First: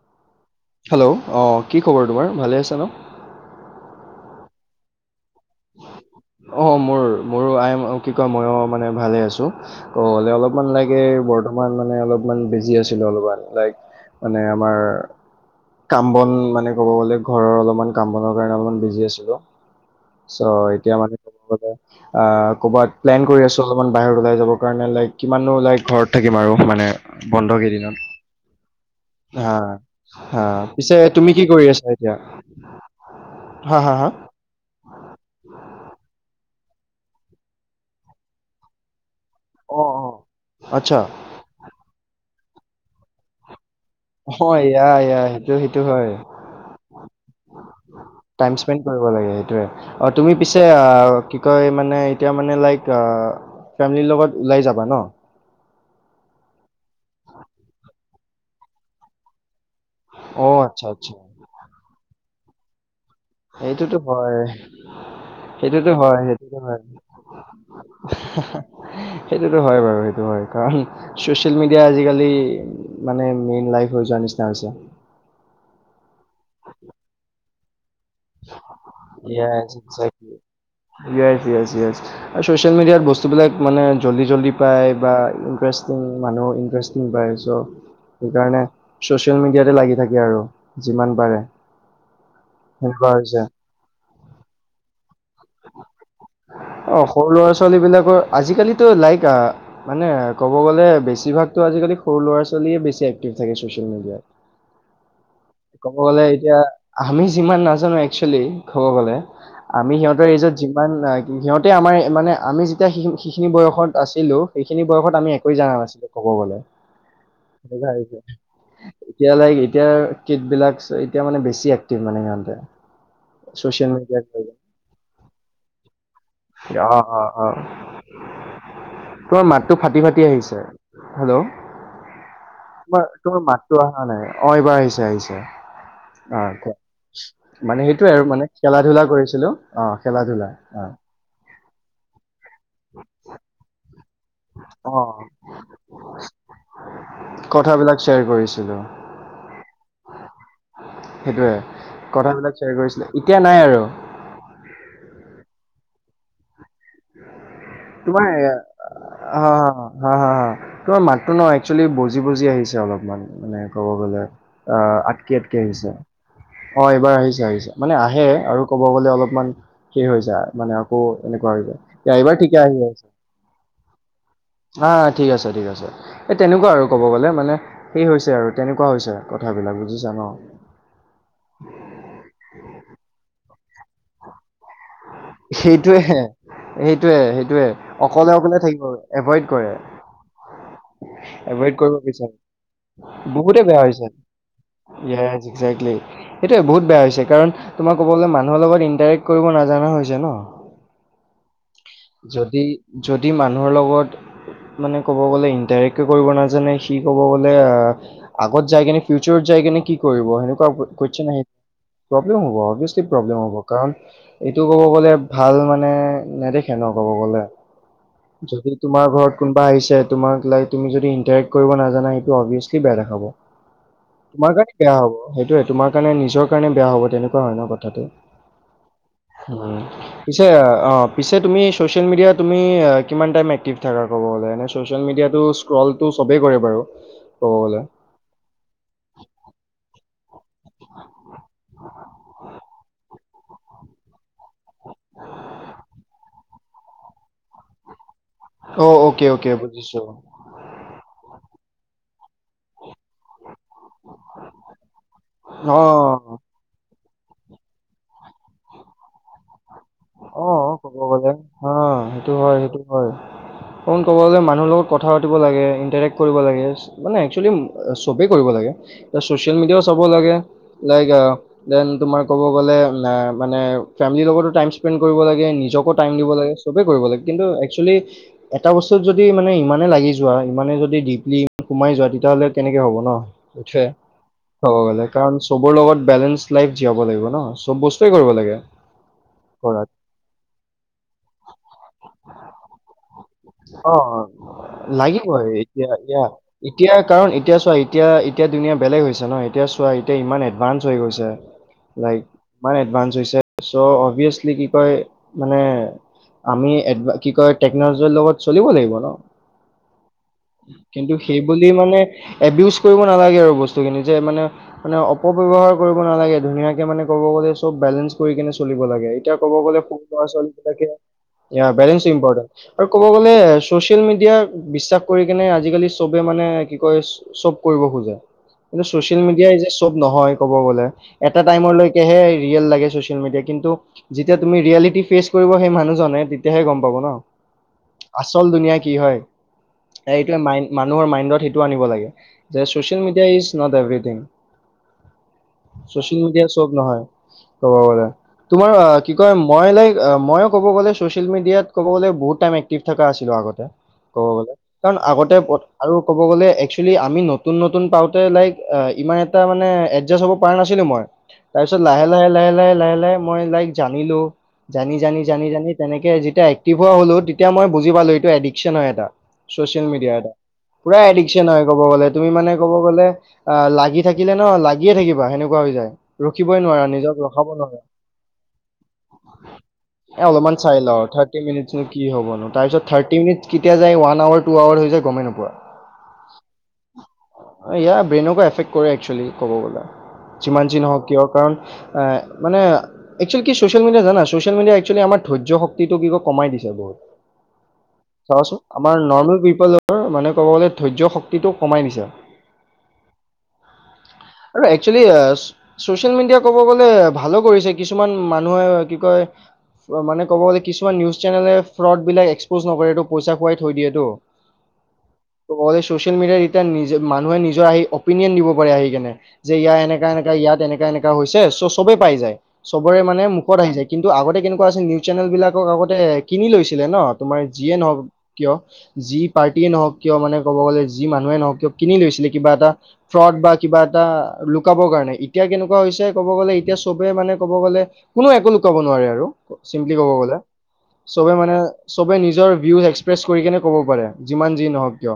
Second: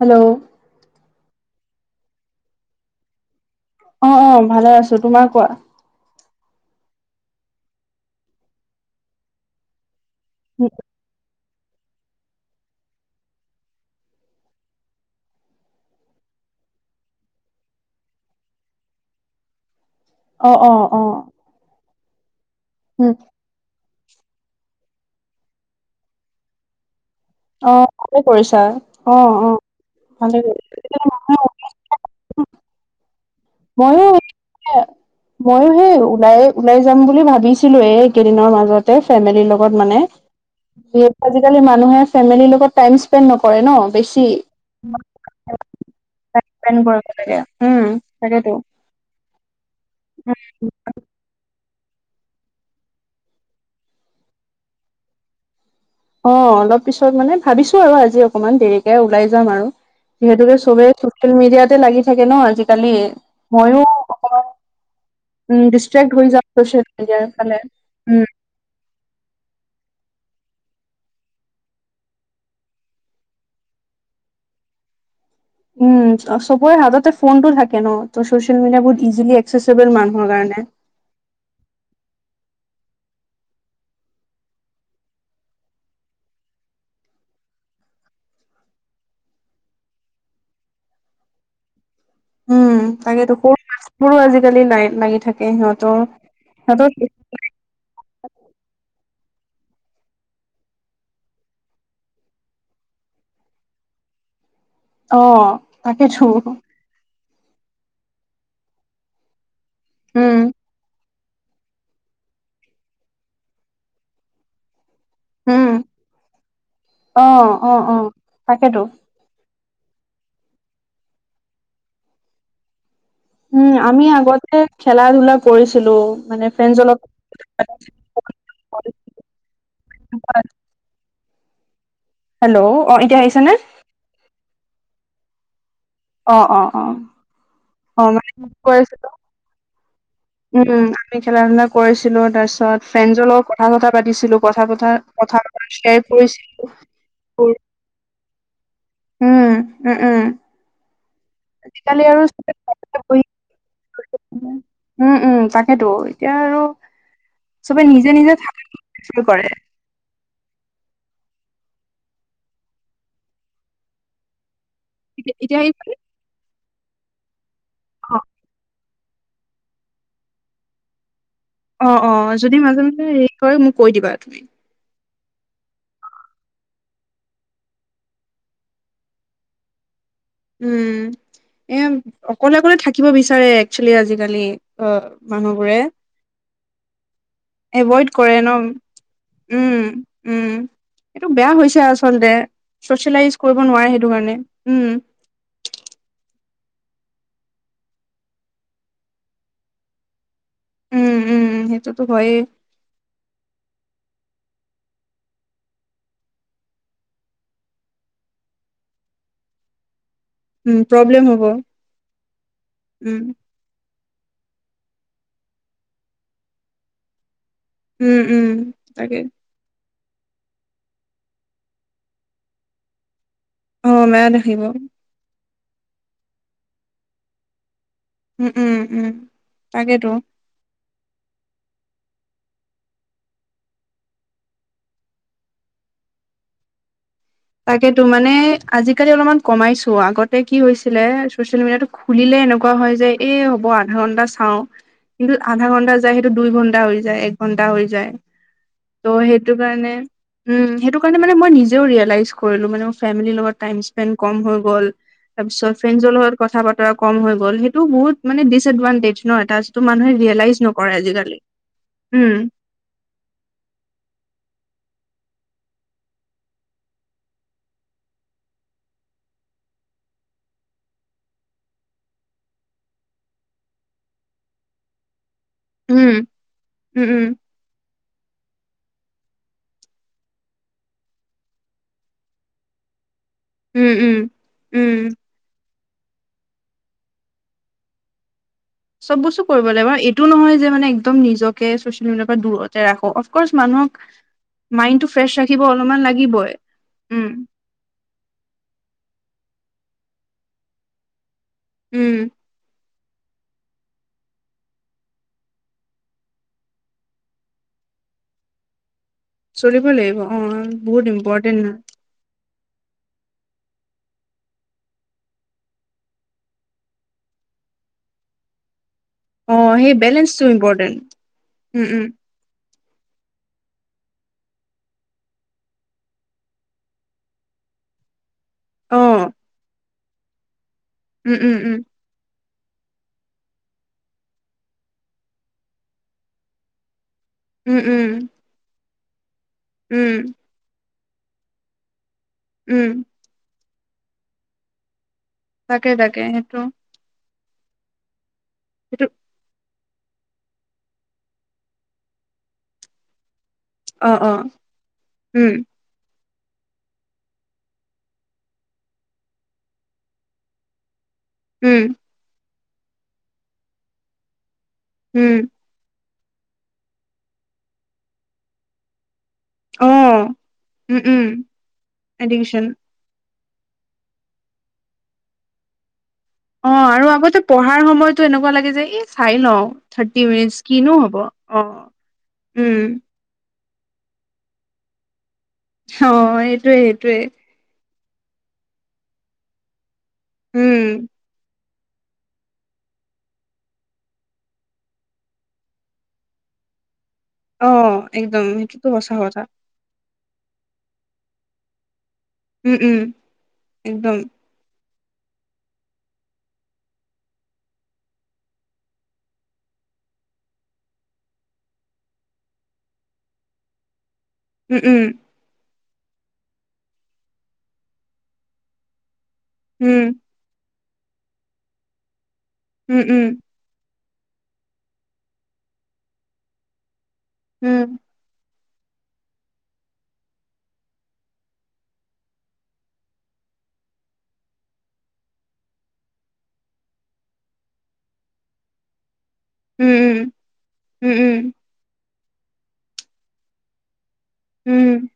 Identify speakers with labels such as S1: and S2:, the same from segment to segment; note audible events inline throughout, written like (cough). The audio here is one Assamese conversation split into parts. S1: হেল্ল',
S2: হেল্ল', অঁ কি খবৰ তোমাৰ ভালে আছে ন?
S1: অ-অ ভালে আছো। তোমাৰ কোৱা।
S2: অ মোৰ মোৰো আই কি কয় মইয়ো মানে ভালে আছো। ত হ'লে অলপমান লাগে বৰদ মানে অলপমান বিজি আছিলো অলপমান লাইক মানে আমাৰ কাম বন মানে ক'ব গ'লে ঘৰৰ অলপমান কাম বনৰ কাৰণে অলপমান বিজি আছিলো। চ
S1: অ অ
S2: এতিয়া
S1: অ
S2: মানে তম (unintelligible) অ কবাত
S1: উম
S2: প্লেন কৰি আছো৷ অলপমান বাহিৰত ওলাই যাবৰ কাৰণে, লাইক কিমাননো লাইক ঘৰত থাকিম আৰু মানে৷ বন্ধ
S1: অ
S2: কেইদিনত,
S1: ভালে কৰিছা অ অ
S2: হা -
S1: ভালে
S2: হা। পিছে
S1: কৰিছা।
S2: তুমি কি কৰি আছা এতিয়া? হা হা
S1: মইয়ো
S2: হা
S1: - (unintelligible) মইয়ো সেই ওলাই-ওলাই যাম বুলি ভাবিছিলোয়ে, এই কেইদিনৰ মাজতে ফেমিলিৰ লগত।
S2: অঁ অঁ আচ্ছা
S1: আজিকালি মানুহে ফেমিলিৰ লগত টাইম স্পেণ্ড নকৰে ন, বেছি
S2: অঁ এয়া এয়া সেইটো সেইটো হয়
S1: ম (unintelligible)
S2: টাইম স্পেন কৰিব লাগে সেইটোৱে। তুমি পিছে আ অ কি কয় মানে এতিয়া মানে লাইক ফেমিলিৰ লগত ওলাই যাবা ন?
S1: অ অলপ পিছত মানে ভাবিছো আৰু আজি অকমান দেৰিকে ওলাই যাম আৰু।
S2: অ
S1: যিহেতুকে
S2: আচ্ছা
S1: চবে
S2: আচ্ছা
S1: চচিয়েল মিডিয়াতে লাগি থাকে ন আজিকালি। মইয়ো
S2: সেইটোতো হয়।
S1: অকমান উম
S2: সেইটোতো
S1: ডিষ্ট্ৰেক্ট
S2: হয়
S1: হৈ যাওঁ
S2: সেইটোতো হয়।
S1: চচিয়েল মিডিয়াৰ ফালে উম
S2: সেইটোতো হয় বাৰু সেইটো হয়। কাৰণ চচিয়েল মিডিয়া আজিকালি মানে মেইন লাইফ হৈ যোৱাৰ নিচিনা হৈছে।
S1: উম, চবৰে হাততে ফোনটো থাকে ন। ত' ছচিয়েল মিডিয়া বোৰ ইজিলি একচেসেবল মানুহৰ কাৰণে৷
S2: ইয়েছ-ইয়েছ-ইয়েছ আৰু ছ'চিয়েল মিডিয়াত বস্তুবিলাক মানে জল্দি - জল্দি পায় বা ইণ্টাৰেষ্টিং মানুহ ইণ্টাৰেষ্ট কি পায় চ' সেইকাৰণে ছ'চিয়েল মিডিয়াতে লাগি থাকে আৰু যিমান পাৰে।
S1: উম
S2: সেনেকুৱা
S1: তাকেইতো
S2: হৈছে
S1: সৰুবোৰো আজিকালি নাই লাগি থাকে সিহঁতৰ সিহঁতৰ
S2: ল' ছোৱালীবিলাকৰ আজিকালিতো লাইক আ মানে ক'ব গ'লে বেছিভাগতো আজিকালি সৰু ল'ৰা ছোৱালীয়ে বেছি এক্টিভ থাকে ছচিয়েল মিডিয়াত।
S1: অ
S2: ক'ব
S1: তাকেতো
S2: গ'লে এতিয়া, আমি যিমান নাজানো একচুৱেলি কব গ'লে আমি সিহঁতৰ
S1: উম
S2: এইজত যিমান সিহঁতে আমাৰ মানে আমি যেতিয়া সেই সিখিনি বয়সত আছিলোঁ এইখিনি বয়সত আমি একোৱে
S1: উম
S2: জানা নাছিলো ক'ব গলে
S1: অ অ অ তাকেতো
S2: এতিয়া লাইক এতিয়া কিটবিলাকছ এতিয়া মানে বেছি এক্টিভ মানে সিহঁতে৷
S1: উম
S2: ছ'চিয়েল
S1: আমি
S2: মিডিয়াত
S1: আগতে খেলা ধূলা কৰিছিলো মানে ফ্ৰেণ্ডজৰ লগত
S2: অ-অ-অ তোমাৰ মাতটো ফাটি-ফাটি আহিছে৷ হেল্ল'
S1: হেল্ল' অ এতিয়া
S2: তোমাৰ-তোমাৰ
S1: আহিছেনে
S2: মাতটো অহা নাই অ এইবাৰ আহিছে আহিছে অ কোৱা মানে
S1: অ
S2: সেইটোয়ে আৰু মানে
S1: কৈ
S2: খেলা ধূলা
S1: আছিলো
S2: কৰিছিলো অ খেলা ধূলা অ
S1: উম আমি খেলা ধূলা কৰিছিলো তাৰছত ফ্ৰেনজৰ লগত কথা চথা পাতিছিলো কথা
S2: অ
S1: পতা কথা (unintelligible) শ্বেয়াৰ কৰিছিলো৷
S2: কথাবিলাক শ্বেয়াৰ কৰি গৈছিলোঁ৷
S1: উম-উম-উম
S2: সেইটোয়ে কথাবিলাক শ্বেয়াৰ কৰিছিলে এতিয়া নাই আৰু
S1: উম-উম তাকেতো এতিয়া আৰু চবে নিজে নিজে থাক (unintelligible) কৰে৷
S2: হা-হা-হা তোমাৰ মাতো ন একচুৱেলি বজি-বজি আহিছে অলপমান মানে ক'ব গ'লে৷ অ, আটকে - আটকে
S1: এতিয়া এই
S2: আহিছে অ, এইবাৰ আহিছে - আহিছে মানে
S1: অ
S2: আহে আৰু কব কব গ'লে অলপমান হে হৈ যায় মানে আকৌ এনেকুৱা হৈ যায়।
S1: অ',
S2: এইবাৰ
S1: অ',
S2: ঠিকে
S1: যদি
S2: আহি আছে
S1: মাজে-মাজে হেৰি কৰে মোক কৈ দিবা তুমি।
S2: হা ঠিক আছে - ঠিক আছে। এ তেনেকুৱা আৰু ক'ব গলে মানে সেই হৈছে আৰু তেনেকুৱা হৈছে কথাবিলাক বুজিছা ন।
S1: উম, এ অকলে-অকলে থাকিব বিচাৰে। একচলি আজিকালি অ, মানুহবোৰে
S2: সেইটোয়ে-সেইটোয়ে
S1: এভইড কৰে
S2: অকলে-অকলে
S1: ন
S2: থাকিব এভইড কৰে।
S1: উম, উম, এইটো বেয়া
S2: এভইড
S1: হৈছে
S2: কৰিব
S1: আচলতে।
S2: পিছত
S1: চচিয়েলাইজ কৰিব
S2: বহুতে বেয়া
S1: নোৱাৰে
S2: হৈছে
S1: সেইটো কাৰণে। উম,
S2: য়ে একজেক্টলী সেইটোৱে বহুত বেয়া হৈছে কাৰণ তোমাৰ ক'ব গলে মানুহৰ লগত ইণ্টাৰেক্ট কৰিব নাজানা হৈ যায় ন
S1: উম, উম, সেইটোতো হয়েই।
S2: যদি যদি মানুহৰ লগত মানে ক'ব গ'লে ইণ্টাৰেক্ট কৰিব নাজানে সি ক'ব গ'লে আহ আগত যাই কিনে ফিউচাৰত যাই কিনে কি কৰিব সেনে আহ
S1: উম, প্ৰব্লেম
S2: (unintelligible)
S1: হ'ব।
S2: হিয় প্ৰব্লেম হ'ব অব্যেশ্লী
S1: উম,
S2: প্ৰব্লেম হব। কাৰণ এইটো ক'ব গ'লে ভাল মানে নেদেখে ন ক'ব গ'লে।
S1: উম, উম,
S2: যদি তোমাৰ
S1: তাকে।
S2: ঘৰত কোনোবা আহিছে তোমাক লাইক তুমি যদি ইণ্টাৰেক্ট কৰিব নাজানা সেইটো অভিয়াছলি বেয়া দেখাব।
S1: অ', বেয়া
S2: তোমাৰ
S1: দেখিব।
S2: কাৰণে বেয়া হব সেইটোয়ে তোমাৰ কাৰণে নিজৰ কাৰণে বেয়া হব তেনেকুৱা হয় ন কথাটো।
S1: উম - উম - উম।
S2: উম,
S1: তাকেতো।
S2: পিছে অ, পিছে তুমি ছ'চিয়েল মিডিয়া তুমি কিমান টাইম এক্টিভ থাকা ক'ব গ'লে এনে ছ'চিয়েল মিডিয়াটো ট্ৰলটো চবেই কৰে বাৰু ক'ব গ'লে।
S1: তাকেতো মানে আজিকালি অলপমান কমাইছো আগতে কি হৈছিলে চচিয়েল মিডিয়াতো খুলিলে এনেকুৱা হয় যে এই হ'ব আধা ঘন্টা চাও। কিন্তু আধা ঘণ্টা যায় সেইটো দুই ঘণ্টা হৈ যায় এক ঘণ্টা হৈ যায়।
S2: অ
S1: ত'
S2: অ'কে অ'কে
S1: সেইটো কাৰণে।
S2: বুজিছো
S1: উম, সেইটো কাৰণে মই নিজে ৰেলাইচ কৰিলো মানে মোৰ ফেমেলি লগত টাইমচ স্পেণ্ড কম হৈ গ'ল তাৰপিছত
S2: অ
S1: ফ্ৰেণ্ডছৰ লগত কথা-বতৰা কম হৈ গ'ল সেইটো বহুত মানে ডিচএডভানটেজ ন এটা যিটো মানুহে
S2: অ,
S1: ৰিয়েলাইজ নকৰে
S2: ক'ব গ'লে
S1: আজিকালি
S2: হ সেইটো
S1: উম
S2: হয়-সেইটো হয়। ক'ব গ'লে মানুহৰ লগত কথা পাতিব লাগে ইন্টাৰেক্ট কৰিব লাগে। মানে একচুৱেলি এ চবেই কৰিব লাগে এ চচিয়েল মিডিয়াও চাব লাগে। লাইক আহ দেন তোমাৰ ক'ব গলে মা মানে ফেমলিৰ লগতো টাইমচ স্পেড কৰিব লাগে নিজকো টাইম
S1: উম
S2: দিব লাগে সবেই কৰিব
S1: উম
S2: লাগে।
S1: উম
S2: কিন্তু একচুৱেলি এটা বস্তুত যদি মানে ইমানে লাগি যোৱা। ইমানে যদি ডিপলি সোমাই যোৱা। তেতিয়াহ'লে কেনেকে হ'ব ন।
S1: উম উম
S2: হ'ব গলে
S1: উম
S2: কাৰণ চবৰ লগত বেলেঞ্চ লাইফ জীয়াব লাগিব ন চব বস্তুৱেই কৰিব লাগে।
S1: চব বস্তু কৰিব লাগে
S2: কৰাত
S1: বু এইটো নহয় যে মানে একদম নিজকে ছচিয়েল মডিয়াৰ পৰা দূৰত ৰাখো অফকৰ্চ মানুহক মাইণ্ডটো
S2: লাগিব
S1: ফ্ৰেছ ৰাখিব অলপমান লাগিবই
S2: এতিয়া-এতিয়া-এতিয়া কাৰণ
S1: উম
S2: এতিয়া চোৱা এতিয়া-এতিয়া ধুনীয়া বেলেগ হৈছে ন। এতিয়া চোৱা এতিয়া ইমান এডভানঞ্চ হৈ গৈছে
S1: উম
S2: লাইক ইমান এডভানস হৈছে। চ' অভিয়াচলি কি কয়, মানে আমি কি কয়, টেকনলজিৰ লগত চলিব লাগিব ন।
S1: চলিব লাগিব অ, বহুত
S2: কিন্তু
S1: ইম্পৰ্টেণ্ট
S2: সেইবুলি
S1: ন।
S2: মানে এবিউজ কৰিব নালাগে আৰু বস্তুখিনি যে মানে মানে অপব্যয়ৱহাৰ কৰিব নালাগে ধুনীয়াকে মানে ক'ব গ'লে চব বেলেঞ্চ কৰি কেনে চলিব লাগে। এতিয়া ক'ব
S1: অ
S2: গ'লে
S1: সেই
S2: সৰু
S1: বেলেঞ্চটো
S2: ল'ৰা-ছোৱালী বিলাকে
S1: important um
S2: balance
S1: um
S2: important. ক'ব গ'লে ছ'চিয়েল মিডিয়াক বিশ্বাস কৰি কিনে আজিকালি চবে মানে কি কয় চব কৰিব খোজে কিন্তু চচিয়েল
S1: অ',
S2: মিডিয়াই যে চব নহয় ক'ব গলে
S1: উম,
S2: এটা
S1: উম, উম,
S2: টাইমলৈ সেইহে ৰিয়েল লাগে চ'চিয়েল মিডিয়া, কিন্তু যেতিয়া তুমি ৰিয়েলিটি ফেচ কৰিব সেই মানুহজনে তেতিয়াহে গম পাব ন।
S1: উম, উম,
S2: আচল দুুনীয়া কি হয়।
S1: উম,
S2: এইটোৱে মাইন মানুহৰ মাইণ্ডত সেইটো আনিব লাগে। যে
S1: um,
S2: social media is not everything.
S1: তাকে
S2: চ'চিয়েল
S1: তাকে
S2: মিডিয়া
S1: সেইটো
S2: চব নহয়। ক'ব গলে। তোমাৰ অ
S1: সেইটো
S2: কি কয় মই লাইক ময়ো ক'ব গলে চ'চিয়েল মিডিয়াত ক'ব গ'লে বহুত টাইম এক্টিভ থকা আছিলো আগতে।
S1: অ',
S2: ক'ব
S1: অ',
S2: গ'লে কাৰণ আগতে প
S1: উম,
S2: আৰু ক'ব গ'লে একচুৱেলি আমি নতুন নতুন পাওঁতে লাইক ইমান এটা মানে এডজাষ্ট হ'ব পাৰা নাছিলো মই।
S1: উম,
S2: তাৰপিছত লাহে, লাহে, লাহে, লাহে, লাহে, লাহে, মই লাইক জানিলো। জানি, জানি,
S1: উম,
S2: জানি, জানি তেনেকে যেতিয়া এক্টিভ হোৱা হলো তেতিয়া মই বুজি পালো এইটো এডিকশন হয় এটা। চ'চিয়েল মিডিয়া
S1: অ',
S2: এটা। পুৰা
S1: উম, উম,
S2: এডিকচন হয় কব গলে তুমি মানে
S1: এডুকেশ্যন
S2: কব গ'লে অ লাগি থাকিলে ন লাগিয়ে থাকিবা সেনেকুৱা হৈ যায়। ৰখিবই
S1: অ
S2: নোৱাৰা
S1: আৰু
S2: নিজক
S1: আগতে
S2: ৰখাব নোৱাৰা।
S1: পঢ়াৰ সময়তো এনেকুৱা লাগে যে এই চাই লওঁ থাৰ্টি মিনিট্চ কিনো হ'ব।
S2: টি মিনিট্চ নো
S1: অ',
S2: কি হব নো? তাৰপিছত
S1: উম,
S2: থাৰ্টি মিনিটছ কেতিয়া যাই ওৱান আৱাৰ টু আৱাৰ হৈ যায় গমেই নোপোৱা।
S1: অহ এইটোয়ে, এইটোয়ে।
S2: ইয়াৰ ব্ৰেইনকো এফেক্ট কৰে একচুৱেলি ক'ব গ'লে যিমান যিহওক
S1: উম,
S2: কিয় কাৰণ মানে এক্সুৱেলি কি ছ'চিয়েল মিডিয়া জানা ছ'চিয়েল মিডিয়াই এক্সুৱেলি আমাৰ ধৈয্য শক্তিটো কি কমাই দিছে।
S1: অ',
S2: (unintelligible)
S1: একদম
S2: ধৰাচোন
S1: সেইটোতো
S2: আমাৰ
S1: সঁচা
S2: নৰ্মেল
S1: কথা
S2: পিপল মানে ক'ব গ'লে ধৈৰ্য্য শক্তিটো কমাই নিছে।
S1: উম, উম, একদম।
S2: আৰু একচেলি অ চ চচিয়েল মিডিয়া কব গ'লে ভালো কৰিছে কিছুমান মানুহে কি কয় মানে ক'ব গ'লে কিছুমান নিউজ চেনেলে ফ্ৰড বিলাক এক্সপ'জ নকৰে এইটো পইচা খুৱাই থৈ দিয়েটো।
S1: উম, উম।
S2: ত ক'লে ছচিয়েল মিডিয়াত এতিয়া নিজে মানুহে নিজৰ আহি অপিনিয়ন দিব পাৰে আহি কেনে। যে ইয়াৰ
S1: উম,
S2: এনেকা-এনেকা ইয়াত এনেকা-এনেকা হৈছে চ' চবেই পাই যায়। চবৰে
S1: উম,
S2: মানে
S1: উম,
S2: মুখ ত আহি যাই। কিন্তু আগতে কেনেকোৱা আছিল নিউজ চেনেল বিলাকক আগতে কিনি লৈছিলে ন! তোমাৰ যিয়ে
S1: উম,
S2: নহওক কিয় যি পাৰ্টিয়ে নহওক কিয় মানে ক'ব গ'লে যি মানুহে নহওক কিয় কিনি লৈছিলে কিবা এটা ফ্ৰড বা কিবাট এটা লুকাবৰ কাৰণে। এতিয়া কেনেকুৱা হৈছে ক'ব গ'লে এতিয়া চবে মানে ক'ব গ'লে কোনো একো লোকাব নোৱাৰে আৰু। চিম্পলি
S1: উম,
S2: কব
S1: উম,
S2: গ'লে।
S1: উম, উম,
S2: চবে মানে চবে নিজৰ ভিউজ এক্সপ্ৰেছ কৰি কেনে ক'ব পাৰে। যিমান যি
S1: উম,
S2: নহওক কিয়।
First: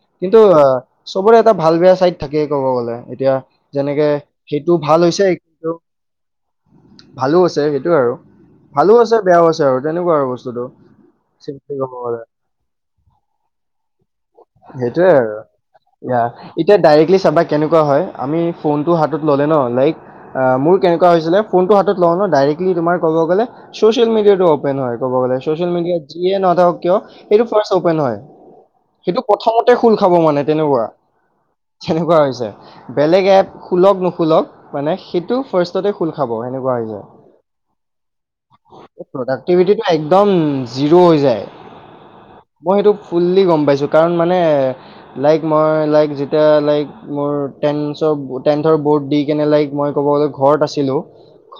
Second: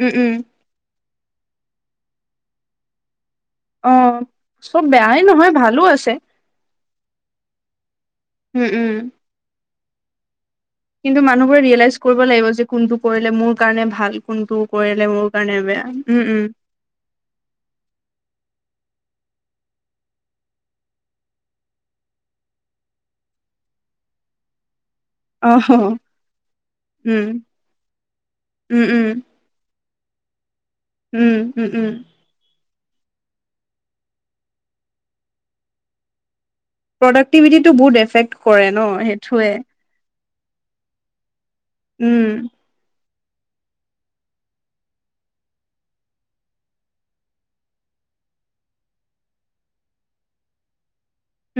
S1: উম, উম,
S2: কিন্তু চবৰে এটা ভাল বেয়া চাইড থাকেই ক'ব গ'লে। এতিয়া
S1: অ
S2: যেনেকে সেইটো
S1: চব
S2: ভাল
S1: বেয়াই
S2: হৈছে
S1: নহয়
S2: কিন্তু
S1: ভালো আছে
S2: ভালো আছে সেইটোয়ে আৰু।
S1: উম উম
S2: ভালো আছে বেয়াও আছে আৰু তেনেকোৱা আৰু বস্তুটো।
S1: কিন্তু মানুহবোৰে
S2: চিম্পলি ক'ব
S1: ৰিয়েলাইজ
S2: গ'লে
S1: কৰিব লাগিব যে কোনটো কৰিলে মোৰ কাৰণে ভাল কোনটো কৰিলে মোৰ কাৰণে বেয়া।
S2: এতিয়া
S1: উম উম
S2: এতিয়া ডাইৰেক্টলি চাবা কেনেকোৱা হয় আমি ফোনটো হাতত ল'লে ন লাইক অ মোৰ কেনেকোৱা হৈছিলে ফোনটো হাতত লও ন ডাইৰেক্টলি তোমাৰ ক'ব গ'লে ছ'চিয়েল মিডিয়াটো অ পেন হয় কব গলে
S1: অহ
S2: চচিয়েল মিডিয়াত যিয়ে নাথাকক কিয়
S1: উম
S2: এইটো ফাৰ্ষ্ট অপেন হয়।
S1: উম উম
S2: সেইটো প্ৰথমতে খোল খাব মানে তেনেকোৱা,
S1: উম উম উম
S2: তেনেকোৱা হৈছে। বেলেগ এপ খুলক-নুখলক মানে সেইটো ফাৰ্ষ্ট ততে খোল খাব সেনেকোৱা হৈ যায়।
S1: প্ৰডাক্টিভিটিটো বহুত এফেক্ট কৰে ন সেইটোৱে
S2: প্ৰডাক্টিভিটিতো একদম জিৰ' হৈ যায়।
S1: উম।
S2: মই সেইটো ফুল্লি গম পাইছো কাৰণ মানে লাইক মই লাইক যেতিয়া লাইক মোৰ টেনছৰ টেন্থৰ বৰ্ড দি কেনে লাইক মই ক'ব গ'লে ঘৰত আছিলো।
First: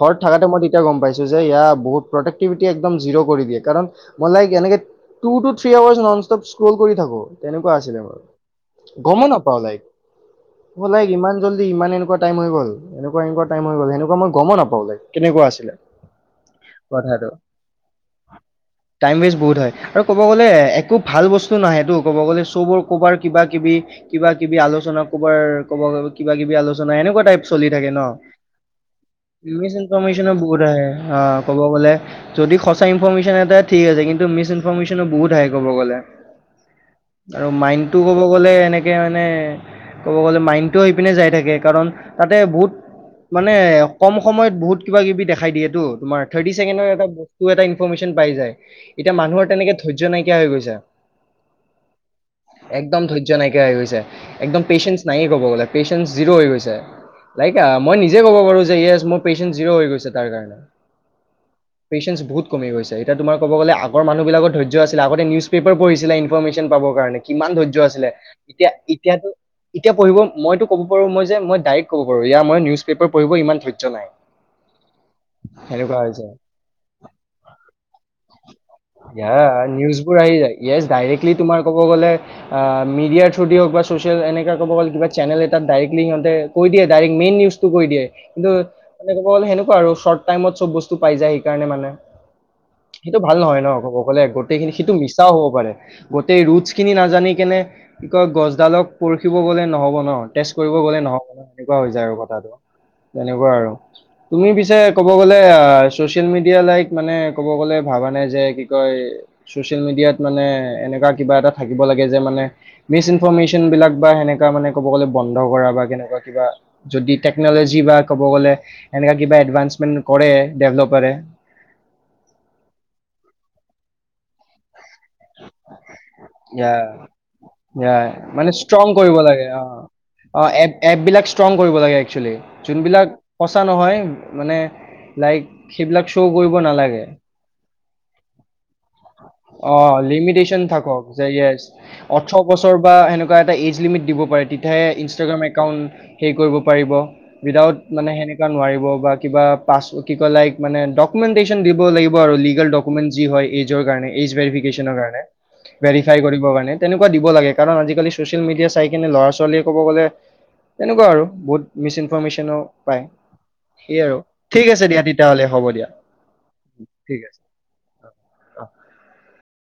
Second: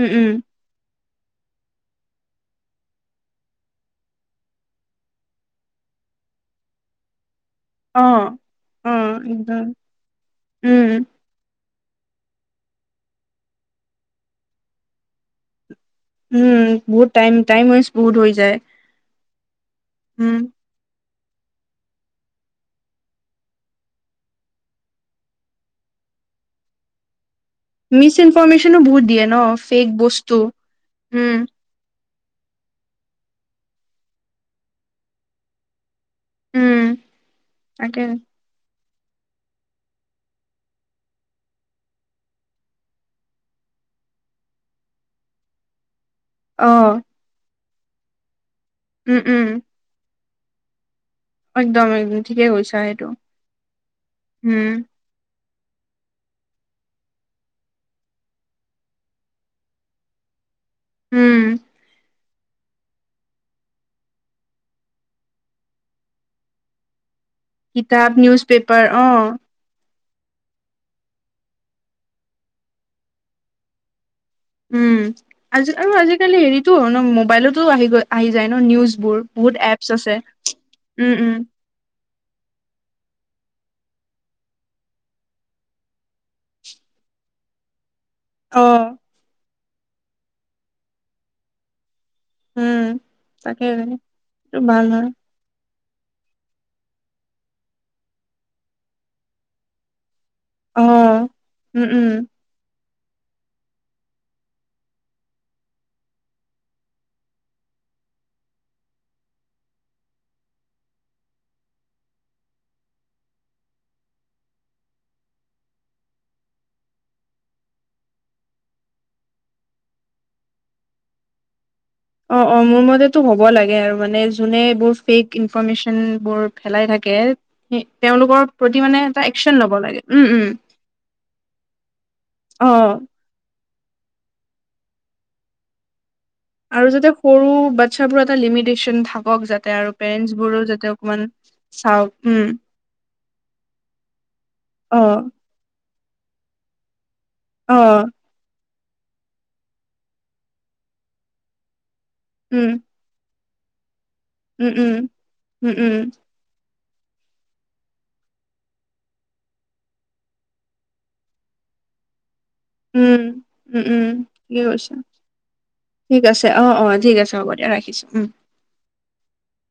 S1: উম উম
S2: থাকাতে মই তেতিয়া গম পাইছো যে ইয়া বহুত প্ৰডাক্টিভিটি একদম জিৰ' কৰি দিয়ে কাৰণ মই লাইক এনেকে two two three hours non stop scroll কৰি থাকো তেনেকোৱা আছিলে
S1: অ অ
S2: মোৰ। গমো নাপাওঁ
S1: একদম
S2: লাইক।
S1: উম
S2: ভ'লাইক ইমান- জলদি ইমান এনেকোৱা টাইম হৈ গ'ল এনেকোৱা এনেকোৱা টাইম হৈ গল সেনেকোৱা মই গম নাপাও লাইক কেনেকোৱা আছিলে।
S1: উম বহুত
S2: কথাটো
S1: টাইম টাইম ৱেষ্ট বহুত হৈ যায়।
S2: টাইম ৱেষ্ট বহুত হয় আৰু ক'ব
S1: উম
S2: গ'লে একো। ভাল বস্তু নাহে তো ক'ব গ'লে চব ক'বাৰ কিবা কিবি কিবা কিবি আলোচনা- ক'বাৰ ক'ব কিবা কিবি আলোচনা এনেকোৱা টাইপ। চলি থাকে ন
S1: মিচ ইনফৰমেশ্যনো বহুত দিয়ে ন
S2: মিচ
S1: ফেক
S2: ইনফৰমেশচন
S1: বস্তু
S2: বহুত আহে
S1: উম
S2: অঁ ক'ব গলে। যদি সঁচা ইনফৰৰ্মেশ্যন এটা ঠিক আছে কিন্তু মিচ ইনফৰ্মমেশ্যনো বহুত হাই ক'ব গ'লে।
S1: উম
S2: আৰু মাইণ্ডটো
S1: তাকে
S2: ক'ব গ'লে এনেকে মানে- ক'ব গ'লে মাইণ্ডটো আহি পিনে যাই থাকে, কাৰণ তাতে বহুত- মানে কম সময়ত বহুত কিবা কিবি দেখাই দিয়েতো তোমাৰ- থাৰ্টি
S1: অ
S2: ছেকেণ্ডৰ এটা বস্তু এটা ইনফেশ্যন পাই যায় এতিয়া
S1: উম
S2: মানুহৰ
S1: উম
S2: তেনেকে ধৈৰ্য্য নাইকিয়া হৈ গৈছে।
S1: একদম একদম ঠিকে কৈছা
S2: একদম
S1: সেইটো
S2: ধৈৰ্য্য নাইকিয়া হৈ গৈছে, একদম
S1: উম
S2: পেচে- ণ্ট নাইয়ে ক'ব গলে, পেচেঞ্চ জিৰো হৈ গৈছে। লাইক মই নিজে ক'ব পাৰো যে ইয়েছ মোৰ পেচেন্ট জিৰ' হৈ গৈছে তাৰ কাৰণে।
S1: উম
S2: চেঞ্চ বহুত কমি গৈছে, এতিয়া তোমাৰ ক'ব গলে আগৰ মানুহবিলাকৰ ধৈয্য আছিল আগতে নিউজ পেপাৰ। পঢ়িছিলে ইনফৰ্মেশ্যন পাবৰ কাৰণে কিমান ধৈৰ্য্য
S1: কিতাপ
S2: আছিলে
S1: নিউজ
S2: এতিয়া
S1: পেপাৰ অ
S2: এতিয়াতো- এতিয়া পঢ়িব মইতো ক'ব পাৰো মই যে মই ডাইৰেক্ট কব পাৰো এইয়া মই নিউজ পেপাৰ পঢ়িব ইমান ধৈৰ্য্য নাই।
S1: উম আজি আৰু
S2: সেনেকুৱা হৈছে
S1: আজিকালি হেৰিতো হয় ন মোবাইলতো আহি গৈ- আহি যায় ন নিউজ বোৰ
S2: ইয়াৰ
S1: বহুত এপচ
S2: নিউজবোৰ
S1: আছে
S2: আহি যায় য়েছ
S1: উম
S2: ডাইৰেক্টলি
S1: উম।
S2: তোমাৰ ক'ব গ'লে- আ মিডিয়া থ্ৰু দি হওক বা‌ চচিয়েল এনেকে ক'ব গ'লে কিবা চেনেল এটাত ডাইৰেক্টলি সিহঁতে কৈ দিয়ে ডাইৰেক্ট মেইন নিউজ- টো কৰি দিয়ে কিন্তু
S1: অ
S2: মানে ক'ব গ'লে সেনেকোৱা আৰু শৰ্ট টাইমত চব বস্তু পাই যায় সেইকাৰণে মানে।
S1: উম
S2: সেইটো ভাল নহয়
S1: তাকে
S2: ন,
S1: এইটো
S2: অকলে গোটেই খিনি
S1: ভাল
S2: সেইটো
S1: হয়
S2: মিছাও হ'ব পাৰে। গোটেই ৰুটছখিনি নাজানি কেনে কি কয় গছডালক পৰখিব গ'লে নহ'ব নহ। টেষ্ট কৰিব
S1: অ
S2: গ'লে নহব সেনেকুৱা
S1: উম
S2: হৈ যায়
S1: উম
S2: আৰু কথাটো তেনেকুৱা আৰু। তুমি পিছে ক'ব গ'লে আ ছচিয়েল মিডিয়া লাইক মানে ক'ব গ'লে ভাবা নাই যে- কি কয় ছচিয়েল মিডিয়াত মানে এনেকোৱা কিবা এটা থাকিব লাগে যে মানে- মিচ ইনফমেশ্যন বিলাক বা সেনেকা মানে ক'ব গ'লে বন্ধ কৰা বা কেনেকোৱা কিবা- যদি টেকনলজি বা ক'ব গ'লে এনেকোৱা কিবা এডভান্সমেণ্ট কৰে ডেভেলপাৰে।
S1: অঁ অঁ মোৰ মতেতো হব লাগে মানে যোনে এইবোৰ ফেক ইনফৰ্মেশ্য। ন বোৰ ফেলাই থাকে, সে
S2: ইয়াই
S1: তেওঁলোকৰ প্ৰতি মানে এটা একচন ল'ব লাগে। উম উম
S2: অঁ এ এপ বিলাক ষ্ট্ৰং কৰিব লাগে, একচলি
S1: অ
S2: যোনবিলাক- সঁচা নহয় মানে লাইক সেইবিলাক শ্ব' কৰিব
S1: আৰু
S2: নালাগে।
S1: যাতে সৰু বাচ্ছা বোৰ এটা লিমিটেশচন থাক-
S2: অঁ লিমিটেশ্যন থাকক যে য়েছ।
S1: চাওক
S2: অঠৰ
S1: উম
S2: বছৰ বা এনেকুৱা এটা এইজ লিমিট দিব পাৰে তেতিয়াহে
S1: অ
S2: ইনষ্টাগ্ৰামে- কাউণ্ট হেৰি কৰিব পাৰিব, উইডাউট
S1: অ
S2: মানে সেনে- না নোৱাৰিব বা কিবা পাছ কি কয় লাইক মানে ডকুমেণ্টেশ্যন দিব লাগিব আৰু লিগেল
S1: উম
S2: ডক- মেন যি হয় এইজৰ কাৰণে এইজ
S1: উম
S2: ভেৰিফিকেশ্যনৰ
S1: উম
S2: কাৰণে
S1: উম উম
S2: ভেৰিফাই কৰিব কাৰণে। তেনেকুৱা দিব লাগে, কাৰণ আজিকালি চচিয়েল মিডিয়া চাই কিনে ল'ৰা ছোৱালীয়ে ক'ব গ'লে- তেনেকুৱা আৰু বহুত মিছ ইনফৰৰ্মেশ্যনো- পাই,
S1: উম উম
S2: সেই
S1: উম
S2: আৰু
S1: ঠিকে
S2: ঠিক
S1: কৈছা
S2: আছে দিয়া তেতিয়াহলে হ'ব দিয়া।
S1: ঠিক আছে অঁ অঁ ঠিক আছে হ'ব দিয়া ৰাখিছোঁ। উম
S2: অঁহ।